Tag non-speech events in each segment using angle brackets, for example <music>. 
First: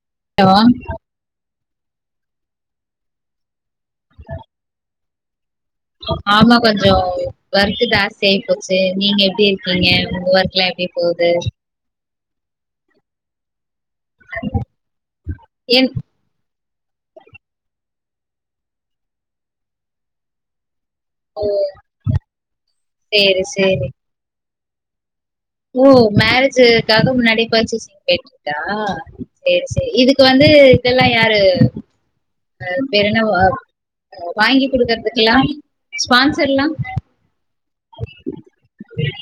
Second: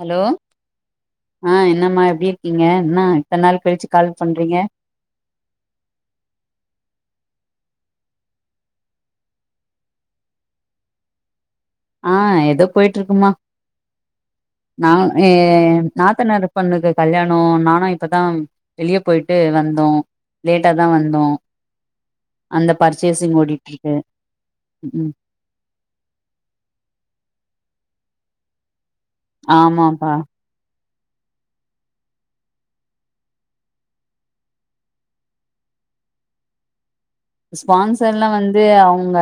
Hello hello ஆ என்னம்மா எப்டி இருக்கீங்க என்ன இத்தன நாள் கழிச்சு கால் பண்றீங்க ஆமா கொஞ்சோ ஒர்க்கு ஜாஸ்தி ஆயிபோச்சு நீங்க எப்டி இருக்கீங்க உங்க ஒர்க்ல்லா எப்டி போது ஆ எதோ போயிட்டுருக்குமா நா ஏ என் நாத் த்தநாரு பொண்ணுக்கு கல்யாணோ நானு இப்பதா வெளிய போயிட்டு வந்தோ லேட்டா தா வந் தோ ஓ அந்த பர்சேஷிங் சேரி சேரி ஓடிட்டிருக்கு ஓ மேரேஜ்க்காக முன்னாடி பர்ச்சேசிங் போயிற்கீங்ளா சேரி சேரி ஆமாப்பா இதுக்கு வந் வந்து இதெல்லா யாரு அ பேர் என்ன ஓ வாங்கி குடுக்கறதுக்ல்லா ஸ்பான்சர்ல்லா ஸ்பான்சர்ல்லா வந்து அவுங்க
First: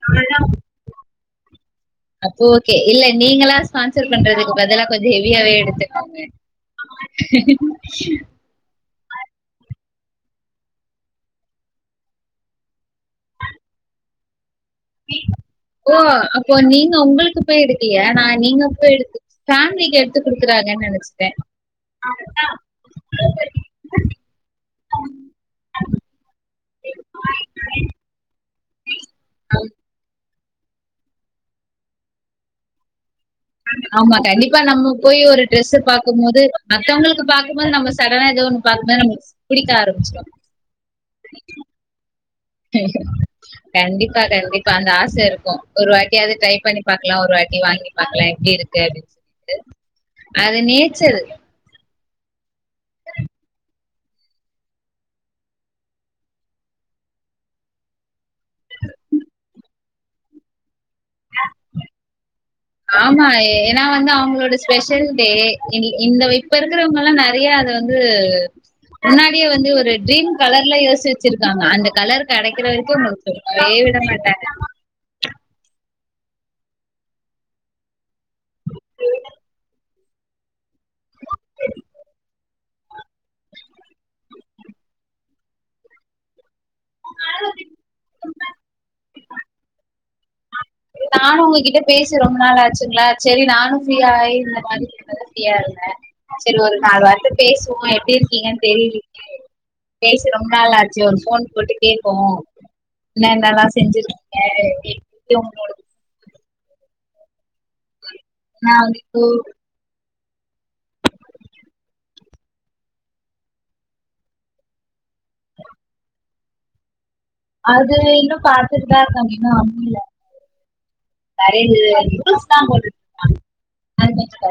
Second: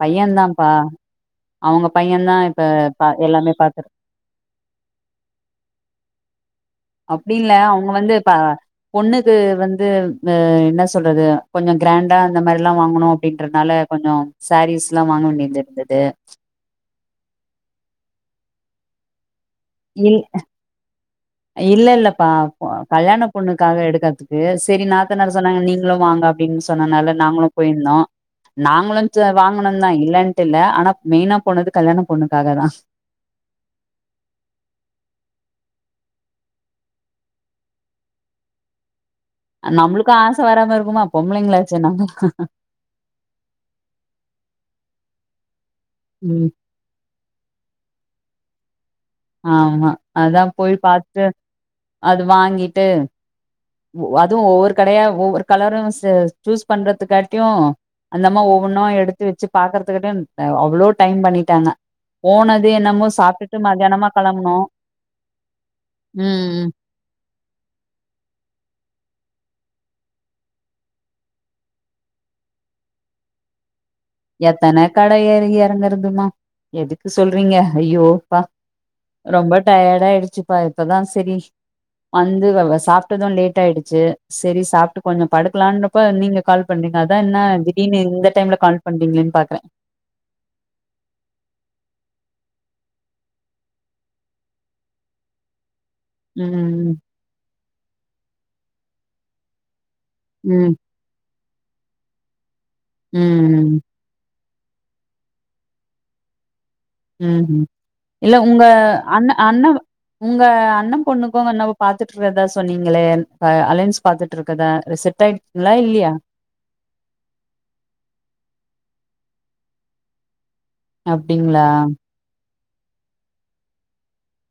பையந்தாப்பா அவுங்க பையந்தா அப்போ ஓகே இல்ல இப்ப எல்லாமே நீங்களா பாத்துட் <unintelligible> பண்றதுக்கு பதிலா கொஞ்சோ ஹெவியாவே எடுத்துக்கோங்க அப்டின் இல்ல அவுங்க வந்து பா பொண்ணுக்கு வந்து அ என்ன சொல்றது கொஞ்சோ கிராண்டா அந்த மாரி எல்லா வாங்கணு அப்டின்ற ஆனால கொஞ்சோ சாரீஸ்ல்லா வாங்க வேண்டியது இருந்தது இப்போ நீங்க உங்களுக்கு போய் எடுக்கலயா நா நீங்க போய் எடுத்து ஃபேமிலிக்கு எடுத்து குடுக்குறாங்கன்னு நெனைச்ச இல்லல்லப்பா கல்யாண பொண்ணுக்காக எடுக்கறதுக்கு செரி நாத்தனார் சொன்னாங்க நீங்களு வாங்க அப்டின்னு சொன்னதுனால நாங்களு போயிருந்தோ நாங்களு வாங்குனந்தா இல்லன்ட்டு இல்ல ஆனா மெயினா போனது கல்யாண பொண்ணுக்காக தா ஆமா கண்டிப்பா நம்ம போய் ஒரு ட்ரெஸ் பாக்கும் போது மத்தவங்களுக்கு பாக்கும்போது நம்ம சடனா ஏதோ ஒன்னு <unintelligible> நம்ளுக்கு ஆச வராம இருக்குமா பொம்பளைங்களாச்சே நம்ம கண்டிப்பா கண்டிப்பா அந்த ஆச இருக்கு ஒரு வாட்டியாவது ம் ட்ரை பண்ணி பாக்லா ஒரு வாட்டி வாங்கி பாக்லா எப்டி இருக்கு அப்டின் ஆமா அதா போய் பாத்துட்டு அது வாங்கிட்டு அதுவு ஒவ்வொரு கடையா ஒவ்வொரு கலரு சே சூஸ் பண்றதுக்காட்டியு அந்தம்மா ஒவ்வொன்னு எடுத்து வச்சு பாக்கறதுக்கிடன் அவ்ளோ டைம் பண்ணிட்டாங்க போனதே என்னமோ ஆமா சாப்டுட்டு ஏ- ஏன்னா மதியானமா வந்து அவங்களோட கெளம்புனோ ஸ்பெஷல் டே இந்த இப்ப ம் இருக்கறவங்க எல்லா நெறைய அத வந்து முன்னாடியே வந்து ஒரு ட்ரீம் கலர்ல யோசிச்சு வெச்சிருக்காங்க அந்த கலர் கெடைக்கிற வரைக்கு <unintelligible> விட மாட்டாங் எத்தன கட ஏறி எறங்குறதுமா எதுக்கு சொல்றீங்க ஐயோ அப்பா ரொம்ப டயர்டு ஆயிடுச்சுப்பா இப்பதா செரி வந்து சாப்டது லேட் ஆயிடுச்சு செரி சாப்டு கொஞ்சோ படுக்கலானப்ப நீங்க கால் பண்ணீங்க அதா என்னா திடீனு இந்த டைம்ல கால் பண்றீங்களன்னு பாக்ற நானு உங்ககிட்ட பேசி ரொம்ப நாள் ஆச்சுங்களா செரி நானு ஃப்ரீயா ஆயி இந்த மாரி இப்பதா ஃபிரியா இருந்த செரி ஒரு ம் நாலு வார்த்த பேசுவோ எப்டி இருக்கீங்கன்னு தெரிலியே பேசி ரொம்ப ம் நாள் ஆச்சு ஒரு ஃபோன் போட்டு கேப்போ என்னன்னெல்லா ம் செஞ்சிருக்கீங்க <inaudible> ம் ம் இல்ல உங்க நா வந்து இப்போ அண்ண அண்ண உங்க அண்ண பொண்ணுக்கு என்ன பாத்துட்டு இருக்கதா சொன்னீங்களே அலையன்ஸ் பாத்துட்டு இருக்கதா அது செட் ட்டாயிடுச்சுங்களா இல்லியா அது இன்னு பாத்துட்டுதா இருக்காங்க இன்னு அமையல அப்டிங்களா <unintelligible>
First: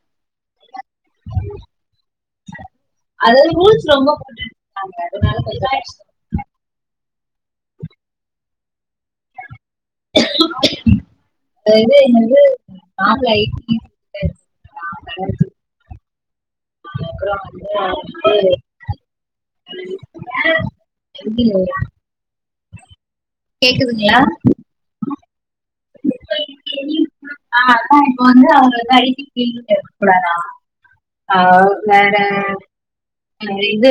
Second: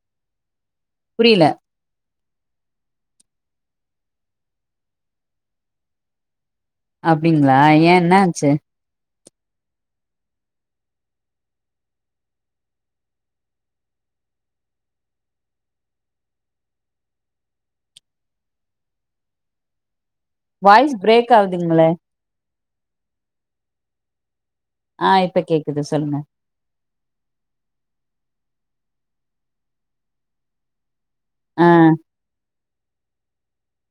<unintelligible> புரில அதாவது ரூல்ஸ் ரொம்ப போட்டுட்டு இருக்காங்க அதனால கொஞ்சோ அப்டிங்ளா ஏ என்னாச்சு அது வந்து இவங்க வந்து மாப்ள ஐ டி <unintelligible> அப்றோ வந்து <inaudible> வாய்ஸ் பிரேக் ஆகுதுங்ளே கேக்குதுங்ளா ஆ இப்ப கேக்குது சொல்லுங்க ஆ அதா இப்ப வந்து அவங்க வந்து ஐ டி ஃபீல்டுல இருக்க கூடாதா ஆ வேற ஆ இது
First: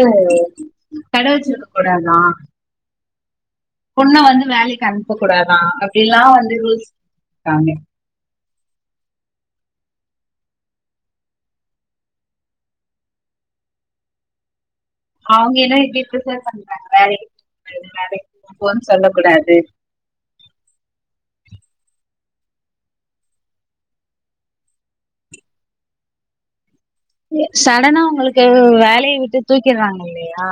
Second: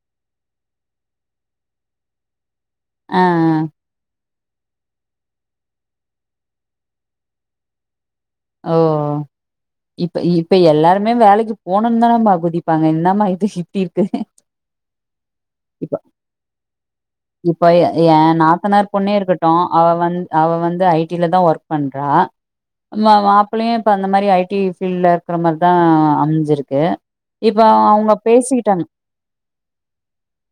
கட வெச்சிருக்க கூடாதா ஆ ஆ பொண்ண வந்து வேலைக்கு அனுப்ப கூடாதா அப்டியெல்லா வந்து ரூல்ஸ் போட்டுருக்காங்க ஓ இப்ப இப்ப எல்லாருமே வேலைக்கு போனுன்னு தானமா குதிப்பாங்க என்னம்மா இது இப்டி இருக்கு அவங்களேதா இப்ப இப்டி ஃபிரிஃவர் பண்றாங்க வேலைக்கி இப்ப ஏ ஏ நாத்தனார் பொண்ணே இருக்கட்டு கூடாது அவ வந் அவ வந்து ஐ டி ல தா ஒர்க் பண்றா மாப்பிள்ளையு இப்ப அந்த மாரி ஐ டி ஃபீல்ட்ல இருக்குற மாரிதா அமஞ்சிருக்கு இப்ப சடனா அவங்க உங்களுக்கு பேசிக்கிட்டாங்க வேலைய விட்டு தூக்கிறாங்க இல்லியா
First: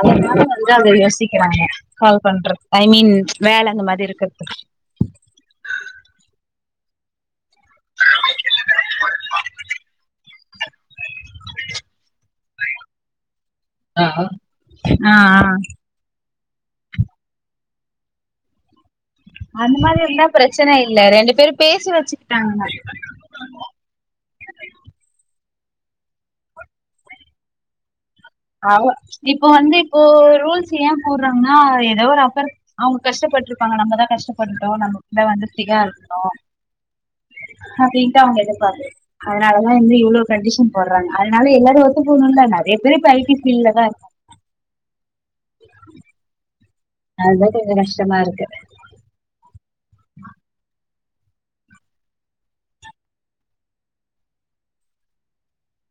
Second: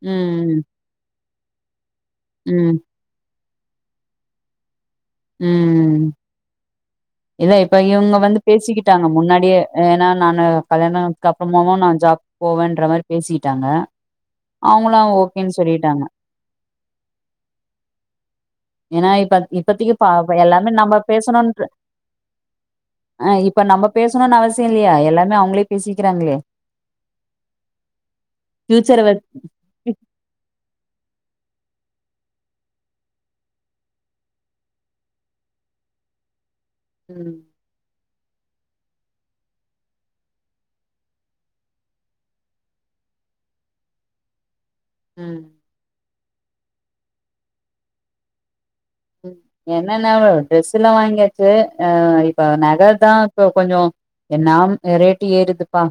அதனால ம் வந்து அத யோசிக்கிறாங்க கால் பண்றது ம் ஐ மீன் வேல அந்த மாரி இருக்கறது ம் இல்ல இப்ப இவ்ங்க வந்து பேசிக்கிட்டாங்க முன்னாடியே ஏனா நானு கல்யாணானதுக்கு அப்புற்மாவு நா ஜாப் போவன்ற மாரி பேசிட்டாங்க ஆ அவுங்குளா ஆ ஆ ஓகேன் சொல்லிட்டாங்க ஏனா இப்ப இப்பத்திக்கு பா <inaudible> எல்லாமே பிரச்சன நம்ம இல்ல ரெண்டு பேரு பேசணுன்ற பேசி வெச்சுக்கிட்டாங்க ஆ இப்ப நம்ம பேசணுனு அவசிய இல்லியா எல்லாமே அவங்களே பேசிக்கிறாங்களே அவா ஃபியூச்சர வச் இப்ப வந்து ப்போ ரூல்ஸ் ஏன் போட்றாங்ன்னா எதோ ஒரு அபர் அவ்ங்கு கஷ்டப்பட்ருப்பாங்க நம்மதா கஷ்டபட்டுட்டோ நம்ம புள்ள வந்துட்டிகா இருக்குணு ம் அப்டின்ட்டு அவுங்க எதிர்பார்பு அதுனாலதா இங்க இவுளோ கண்டிஷன் போட்றாங்க அதுனால எல்லாரு ஒத்தக்கணுல நெறைய பேரு இப்ப ஐ டி ஃபீலதா இருக்கா ம் அதுதா கொஞ்சோ கஷ்டமா இருக்கு ம் என்னன்னா ட்ரெஸுலா வாய்ங்யாச்சு அ இப்ப நகதா இப்ப கொஞ்சோ என்னாம் அ ரேட்டு ஏறுதுப்பா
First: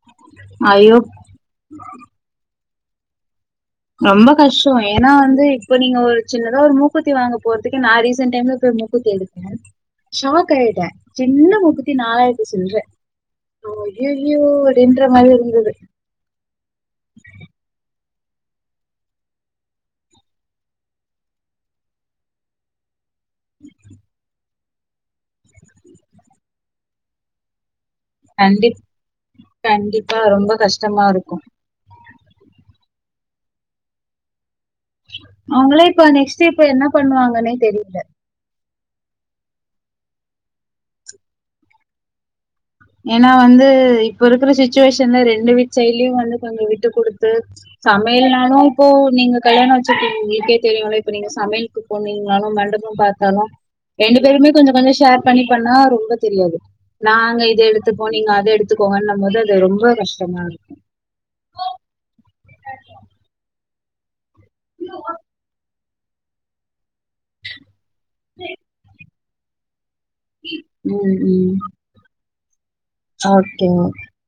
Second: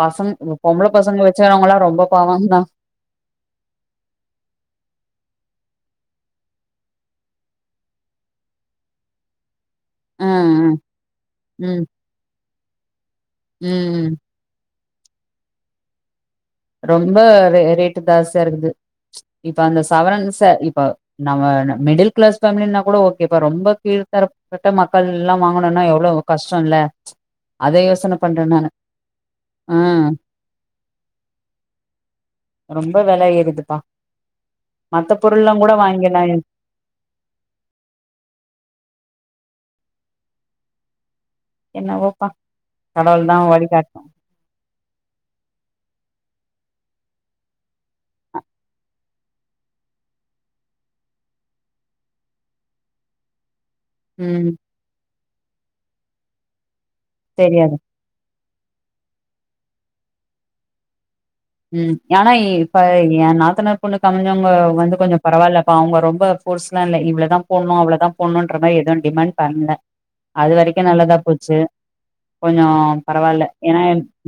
பசங் இந்த பொம்பள ஐயோ பசங்க வச்சறவுங்குளா ரொம்ப பாவந்தா ரொம்ப கஷ்டோ ஏனா வந்து இப்ப நீங்க ஒரு சின்னதா ஒரு மூக்கூத்தி வாங்க போறதுக்கே நா ரீசன் டைம்ல போய் மூக்கூத்தி எடுத் த ஆ ஆ ஷாக் ம் ஆய்ட்ட சின்ன ம் மூக்குத்தி நாலாய்ர்த்தி சில்ற அ ம் ஐய யோ அப்டின்ற மாரி இருந்தது ரொம்ப ரேட்டு தாஸ்தியா இருக்குது இப்ப அந்த சவரன்ஸ்ஸ இப்ப நம்ம ந மிடில் கிளாஸ் ஃபேமிலின்னா கூடோ இப்ப ரொம்ப கீழ்த்தர பட்ட மக்கள்லா வாங்கணுனா எவுளோ கஷ்டோல அத யோசன பண்றே நானு கண்டிப் ஆ கண்டிப்பா ரொம்ப கஷ்டமா இருக்கு ரொம்ப வெல ஏறுதுப்பா மத்த பொருள்லா கூட அவங்களே இப்ப வாங்கிர்லா நெக்ஸ்ட் என் இப்ப என்ன பண்ணுவாங்கனே தெரில என்னவோப்பா கடவுள் ஏனா தா வந்து வழிகாட்டு இப்ப இருக்கிற சுச்சுவேஷன்ல ரெண்டு வீட் சைலியு வந்து கொஞ்சோ விட்டு குடுத்து சமைல்னாலு இப்போ நீங்க கல்யாணோ வச்சிருக்கீங்க உங்களுக்கே தெரியுல இப்ப நீங்க சமைல்க்கு போனீங்னாலு மண்டபோ பாத்தாலு ரெண்டு பேருமே ம் கொஞ்சோ கொஞ்சோ ஷேர் பண்ணி பண்ணா ரொம்ப தெரியாது நாங்க தெரியாது இப்போ நீங்க அத எடுத்துக்கோங்கன்னமோது அது ரொம்ப கஷ்டமா இருக்கு ம் ஆனா இப்ப என் நாத்தனார் பொண்ணுக்கு அமஞ்சவ்ங்க வந்து கொஞ்சோ பரவால்லப்பா அவ்ங்க ரொம்ப போர்ஸ்லா இல்ல இவ்ளதா போட்ணு அவுளதா போண்ணுன்ற மாரி எது டிமாண் பண்ல அது வரைக்கு நல்லதா ம், போச்சு ம். கொஞ்சோ பரவால்ல ஓகே. ஏனா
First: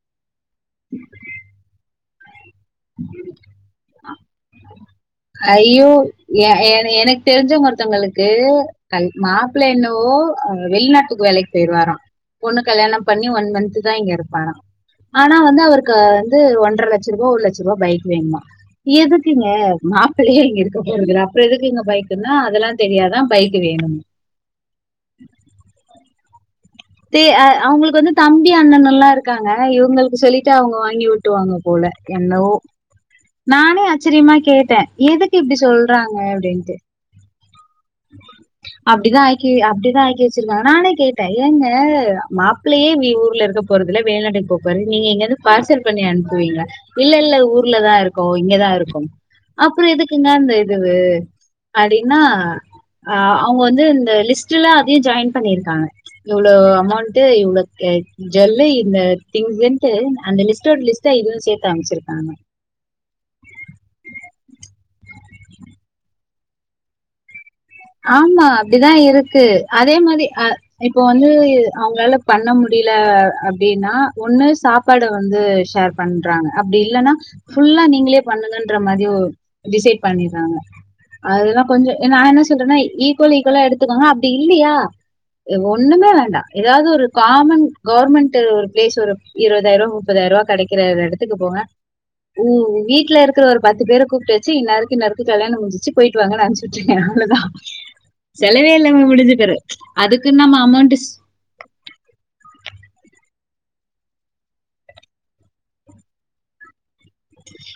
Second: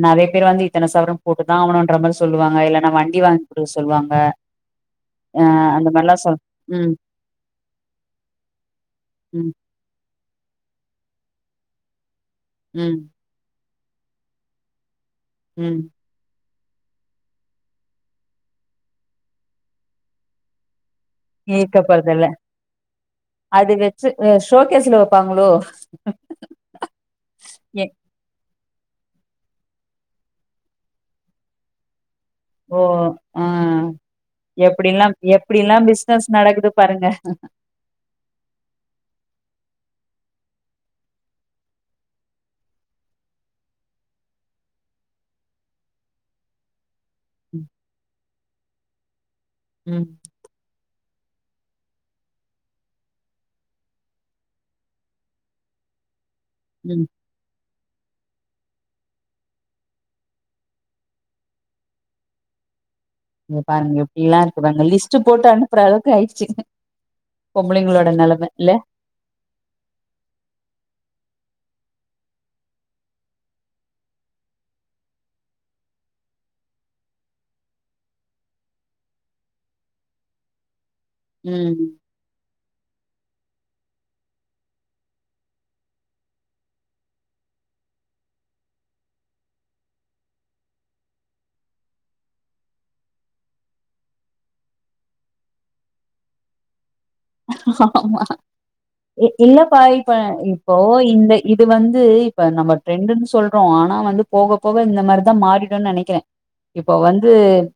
நெறைய பேர் வந்து இத்தன சவரன் போட்டுதா ஆவணுன்ற மாரி சொல்லுவாங்க இல்லன்னா வண்டி வாய்ங் குடுக் சொல்வாங்க ஐயோ ஏ என ம் எனக் தெரிஞ்சவ்ங்க ஒருத்தவங்களுக்கு கல் ம் மாப்ள என்னவோ அ வெளிநாட்டுக்கு வேலைக்கு பேய்ருவாரா பொண்ணு ம் கல்யாணம் பண்ணி ஒன் மந்த்துதா இங்க இருப்பாரா ஆனா வந்து ம் அவருக்கு வந்து ஒன்ற லட்சருபா ஒரு லட்சுர்வா பைக் வேண்மா எதுக்குங்க மாப்பிளயே இங்க இருக்க போறதுல்ல அப்ப எதுக்கிங்க ஈர்க்கப்படுறதில்ல பைக்குனா அதெல்லா தெரியாதா பைக்கு வேணுன் அ ஷோகேஸ்ல வப்பாங்ளோ ட்டு அ அவுங்களுக்கு வந்து தம்பி அண்ணனல்லா இருக்காங்க இவுங்களுக்கு சொல்லிட்டு அவுங்க வாங்கி ஓ ட்டுவாங்க போல என்னவோ ஓ ஆ நானே ஆச்சரியமா கேட்டே எப்டில்லா எதுக்கு இப்பிடி எப்டில்லா சொல்றாங்க பிசினஸ் அப்டின்ட்டு <unintelligible> அப்பிடிதா ஆக்கி வெ அப்பிடிதா ஆக்கி வெச்சிருக்காங்க நானே கேட்டே ஏங்க மாப்ளயே ஊர்ல இருக்க போறதுல்ல வெளிநாட்டுக்கு போப்போறாரு நீங்க எங்கையாது பார்சல் பண்ணி அனுப்புவீங்க இல்ல இல்ல ம் ஊர்ல தா இருக்கோ இங்கதா இருக்கோ அப்புறோ ம் எதுக்குங்க அந்த ரவ்வு அப்டின்னா அ அவுங்க வந்து இந்த லிஸ்ட்ல அதையு ஜாயின் பண்ணிருக்காங்க இவ்ளோ ம். அமௌண்ட் ட்டு இவ்ளோ கேட் ஜுல்லு இந்த திங்ஸ்ன்ட்டு அந்த லிஸ்ட்டோட லிஸ்டா இதுவு சேத்து அமிச்சிருக்காங்க இங்க பாருங்க எப்படியல்லா இருக்கறாங்க லிஸ்ட்டு போட்டு அனுப்புற அளவுக் ஆயிடுச்சு பொம்பளைங்களோட ஆமா நெலம இல்ல அப்டிதா இருக்கு அதே மாரி அ இப்போ வந்து அவுங்களால பண்ண முடியல அப்டின்னா ஒண்ணு சாப் பாட வந்து ஷேர் பண்றாங்க அப்டி இல்லன்னா ஃபுல்லா நீங்களே பண்ணங்கன்ற மாரி ஒர் டிசைட் பண்ணிறாங்க அதெல்லா ம் கொஞ்சோ நா என்ன சொல்றேன்னா ஈக்குவல் ஈக்குவலா எடுத்துக்கோ அப்பிடி இல்லையா அ ஒண்ணுமே வேண்டா ஏதாவது ஒரு காமன் கவர்மெண்ட்டு ஒரு பிளேஸ் ஒரு இருபதாயிரூவா முப்பதாயிரரூவா கடைக்கிற ஒரு எடத்துக்கு போங்க உ வீட்ல இருக்குற ஒரு பத்து பேர கூப்புட்டு வச்சு இன்னாருக்கு இன்னாருக்கு கல்யாணோ முடிஞ்சுச்சு போயிட்டு வாங்கனு அனுப்புச்சுவுட்டீங்கன்னா அவ்ளோ தா ஆமா செலவே இல்லாம இ முடிஞ்சுப்பேரு இல்லப்பா இப்ப அதுக்குன் நம்ம இப்போ அமௌண்ட்டு இந்த இது வந்து இப்ப நம்ம ட்ரெண்டுன்னு சொல்றோ ஆனா வந்து போக போக இந்த மாரிதா மாறிடுனு நெனைக்கிறே இப்ப வந்து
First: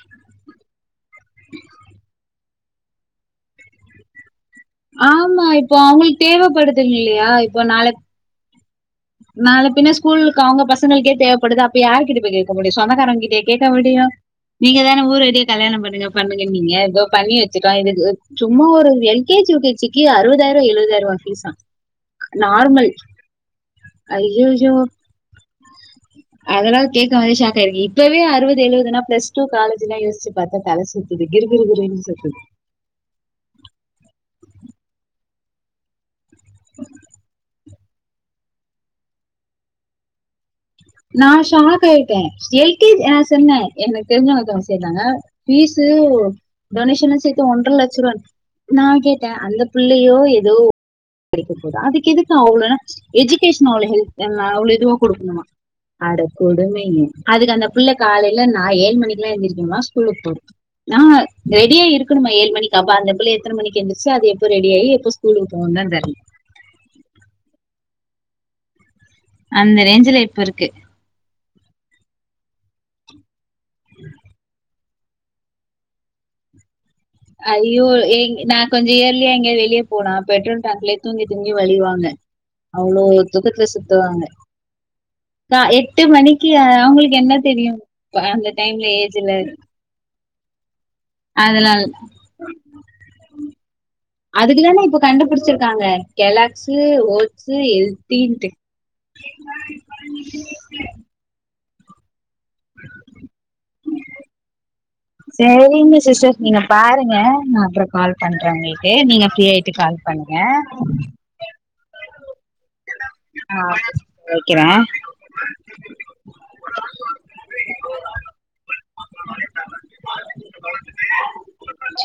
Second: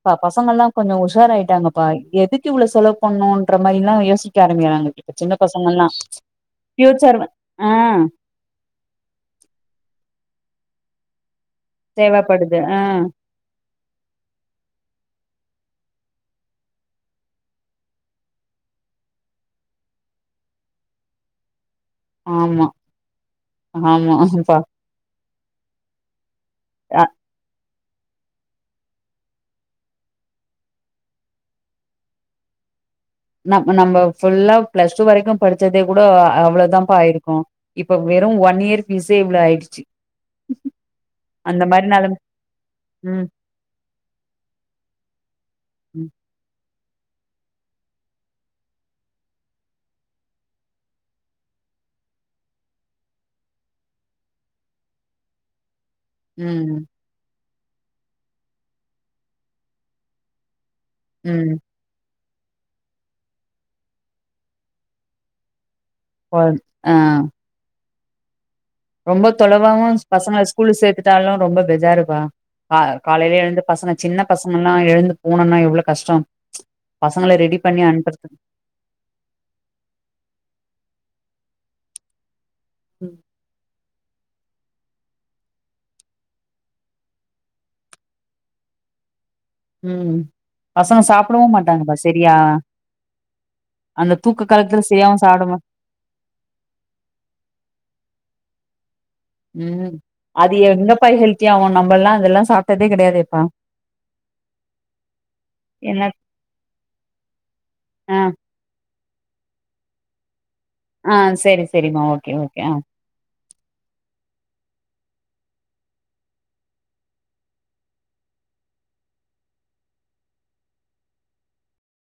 ப பசங்கல்லா கொஞ்சோ உஷாராயிட்டாங்கப்பா எதுக்கு இவ்ளோ செலவு பண்ணுன்ற மாரியெல்லா யோசிக் க ஆரம்பிக்கிறாங்க இப்ப சின்ன ஆமா இப்போ பசங்கல்லா அவங்களுக்கு தேவைப்படுதுங்க பியூச்சர் ஆ நாளப் பின்ன ஸ்கூல்க்கு அவுங்க பசங்குளுக்கே தேவப்படுது அப்ப யார்கிட்ட போய்கேக்க தேவப்படுது முடியு ஆ சொந்தக்காரங் கிட்டே கேக்க முடியு நீங்க தான ஊரறிய கல்யாணோ பண்ணுங்க பண்ணுங்கன்னீங்க தோ பண்ணி வச்சுட்டோ இதுக்கு சும்மா ஒரு L K G U K ஜிக்கே அறுபதாயிரோ எழுவதாயிரோ ரூவா ஃபீஸ்சா ஆமா நார்மல் ஆமா அய்யய்யோ பா அதல்லா கேக்கு போதே ஷாக் ஆயிருக்கீங் இப்பவே அறுவது ஏழுவதுனா ப்ளஸ் டூ காலேஜிலா யோசிச்சுப்பாத்தா தல சுத்துது கிறு கிறு கிறுன்னு தல சுத்துது நம் நம்ப ஃபுல்லா பிளஸ் டூ வரைக்கு படிச்சதே கூட அவ்ளோ தான்ப்பா ஆயிருக்கு இப்ப வெறு ஒன் இயர் ஃபீஸே இவ்ளோ ஆயிடுச்சு நா அந்த ஷாக் மாரி நெலம் ஆயிட்டே எல் கே ஜ் அ ம் சொன்னே எனக்கு தெரிஞ்சவுங்க ஒருத்தவுங்க சேந்தாங்க ஃபீஸ்சு ம் டொனேஷன்ல சேத்தி ஒன்றர லட்ச ரூவா நா கேட்டே அந்த புள்ளையோ ஏதோ படிக்க போது அதுக்கு எதுக்கு அவ்ளோ எஜிகேஷன் அவ்ளோ ஹெல்த் அவ்ளோ இதுவா குடுக்கணுமா அட ம் கொடுமயே அதுக்கு அந்த புள்ள காலையில நா ஏழு மணிக்கெல்லா எழுந்திரிக்கனுமா ஸ்கூல்லுக்கு போறத் ஆ ம் ரெடியா இருக் குனுமா ஏழு மணக்கி அப்போ அந்த புள்ள எத்தன மணக்கி எந்துரிச்சு அது எப்ப ரெடி ஆயி எப்ப ஸ்கூல்லுக்கு போவுந்தா தெரில போறத் ஆ ரொம்ப அந்த தொலவாவு ரேஞ்சில் பசங்க இப்போ இருக்கு ஸ்கூல்ல சேத்துட்டாலு ரொம்ப பெஜாருப்பா கா காலைலயே எழுந்து பசங்க சின்ன பசங்கன்னா எழுந்து போனுன்னா எவ்ளோ கஷ்டோ பசங்கள ரெடி பண்ணி ஐயோ எ அனுப்புறதுக்கு நா கொஞ்சோ இயர்லியா எங்க வெளிய போனா பெட்ரோல் டேங்குலயே தூங்கி தூங்கி வழியுவாங்க அவ்ளோ ம் தூக்கத்துல சுத்துவாங்க க்கா எட்டு மணிக்கி அவுங்குளுக்கு என்ன தெரியு இப்ப அந்த டைம்ல ஏஜ்ல ம் பசங்க சாப்புடவு அதனால மாட்டாங்கப்பா செரியா அதுக்குதான இப்போ சரியாவு சாப்ட மா கண்டுபுடிச்சிருக்காங்க கெலாக்ஸ்சு ஓட்ஸ்சு ஹெல்தீன்ட்டு ம் அது எங்கப்பா ஹெல்த்தி ஆவு நம்மல்லா அதெல்லா சாப்ட்டதே கெடையாதேப்பா சரிங்க என்ன சிஸ்டர் நீங்க பாருங்க நா அப்றோ ஆ கால் பண்ற உங்ளுக் ஏ நீங்க ஃப்ரீ ஆய்ட்டு கால் பண்ணுங்க ஆ சேரி சேரிம்மா ஓகே ஓகே ஆ ஆ வைக்கிற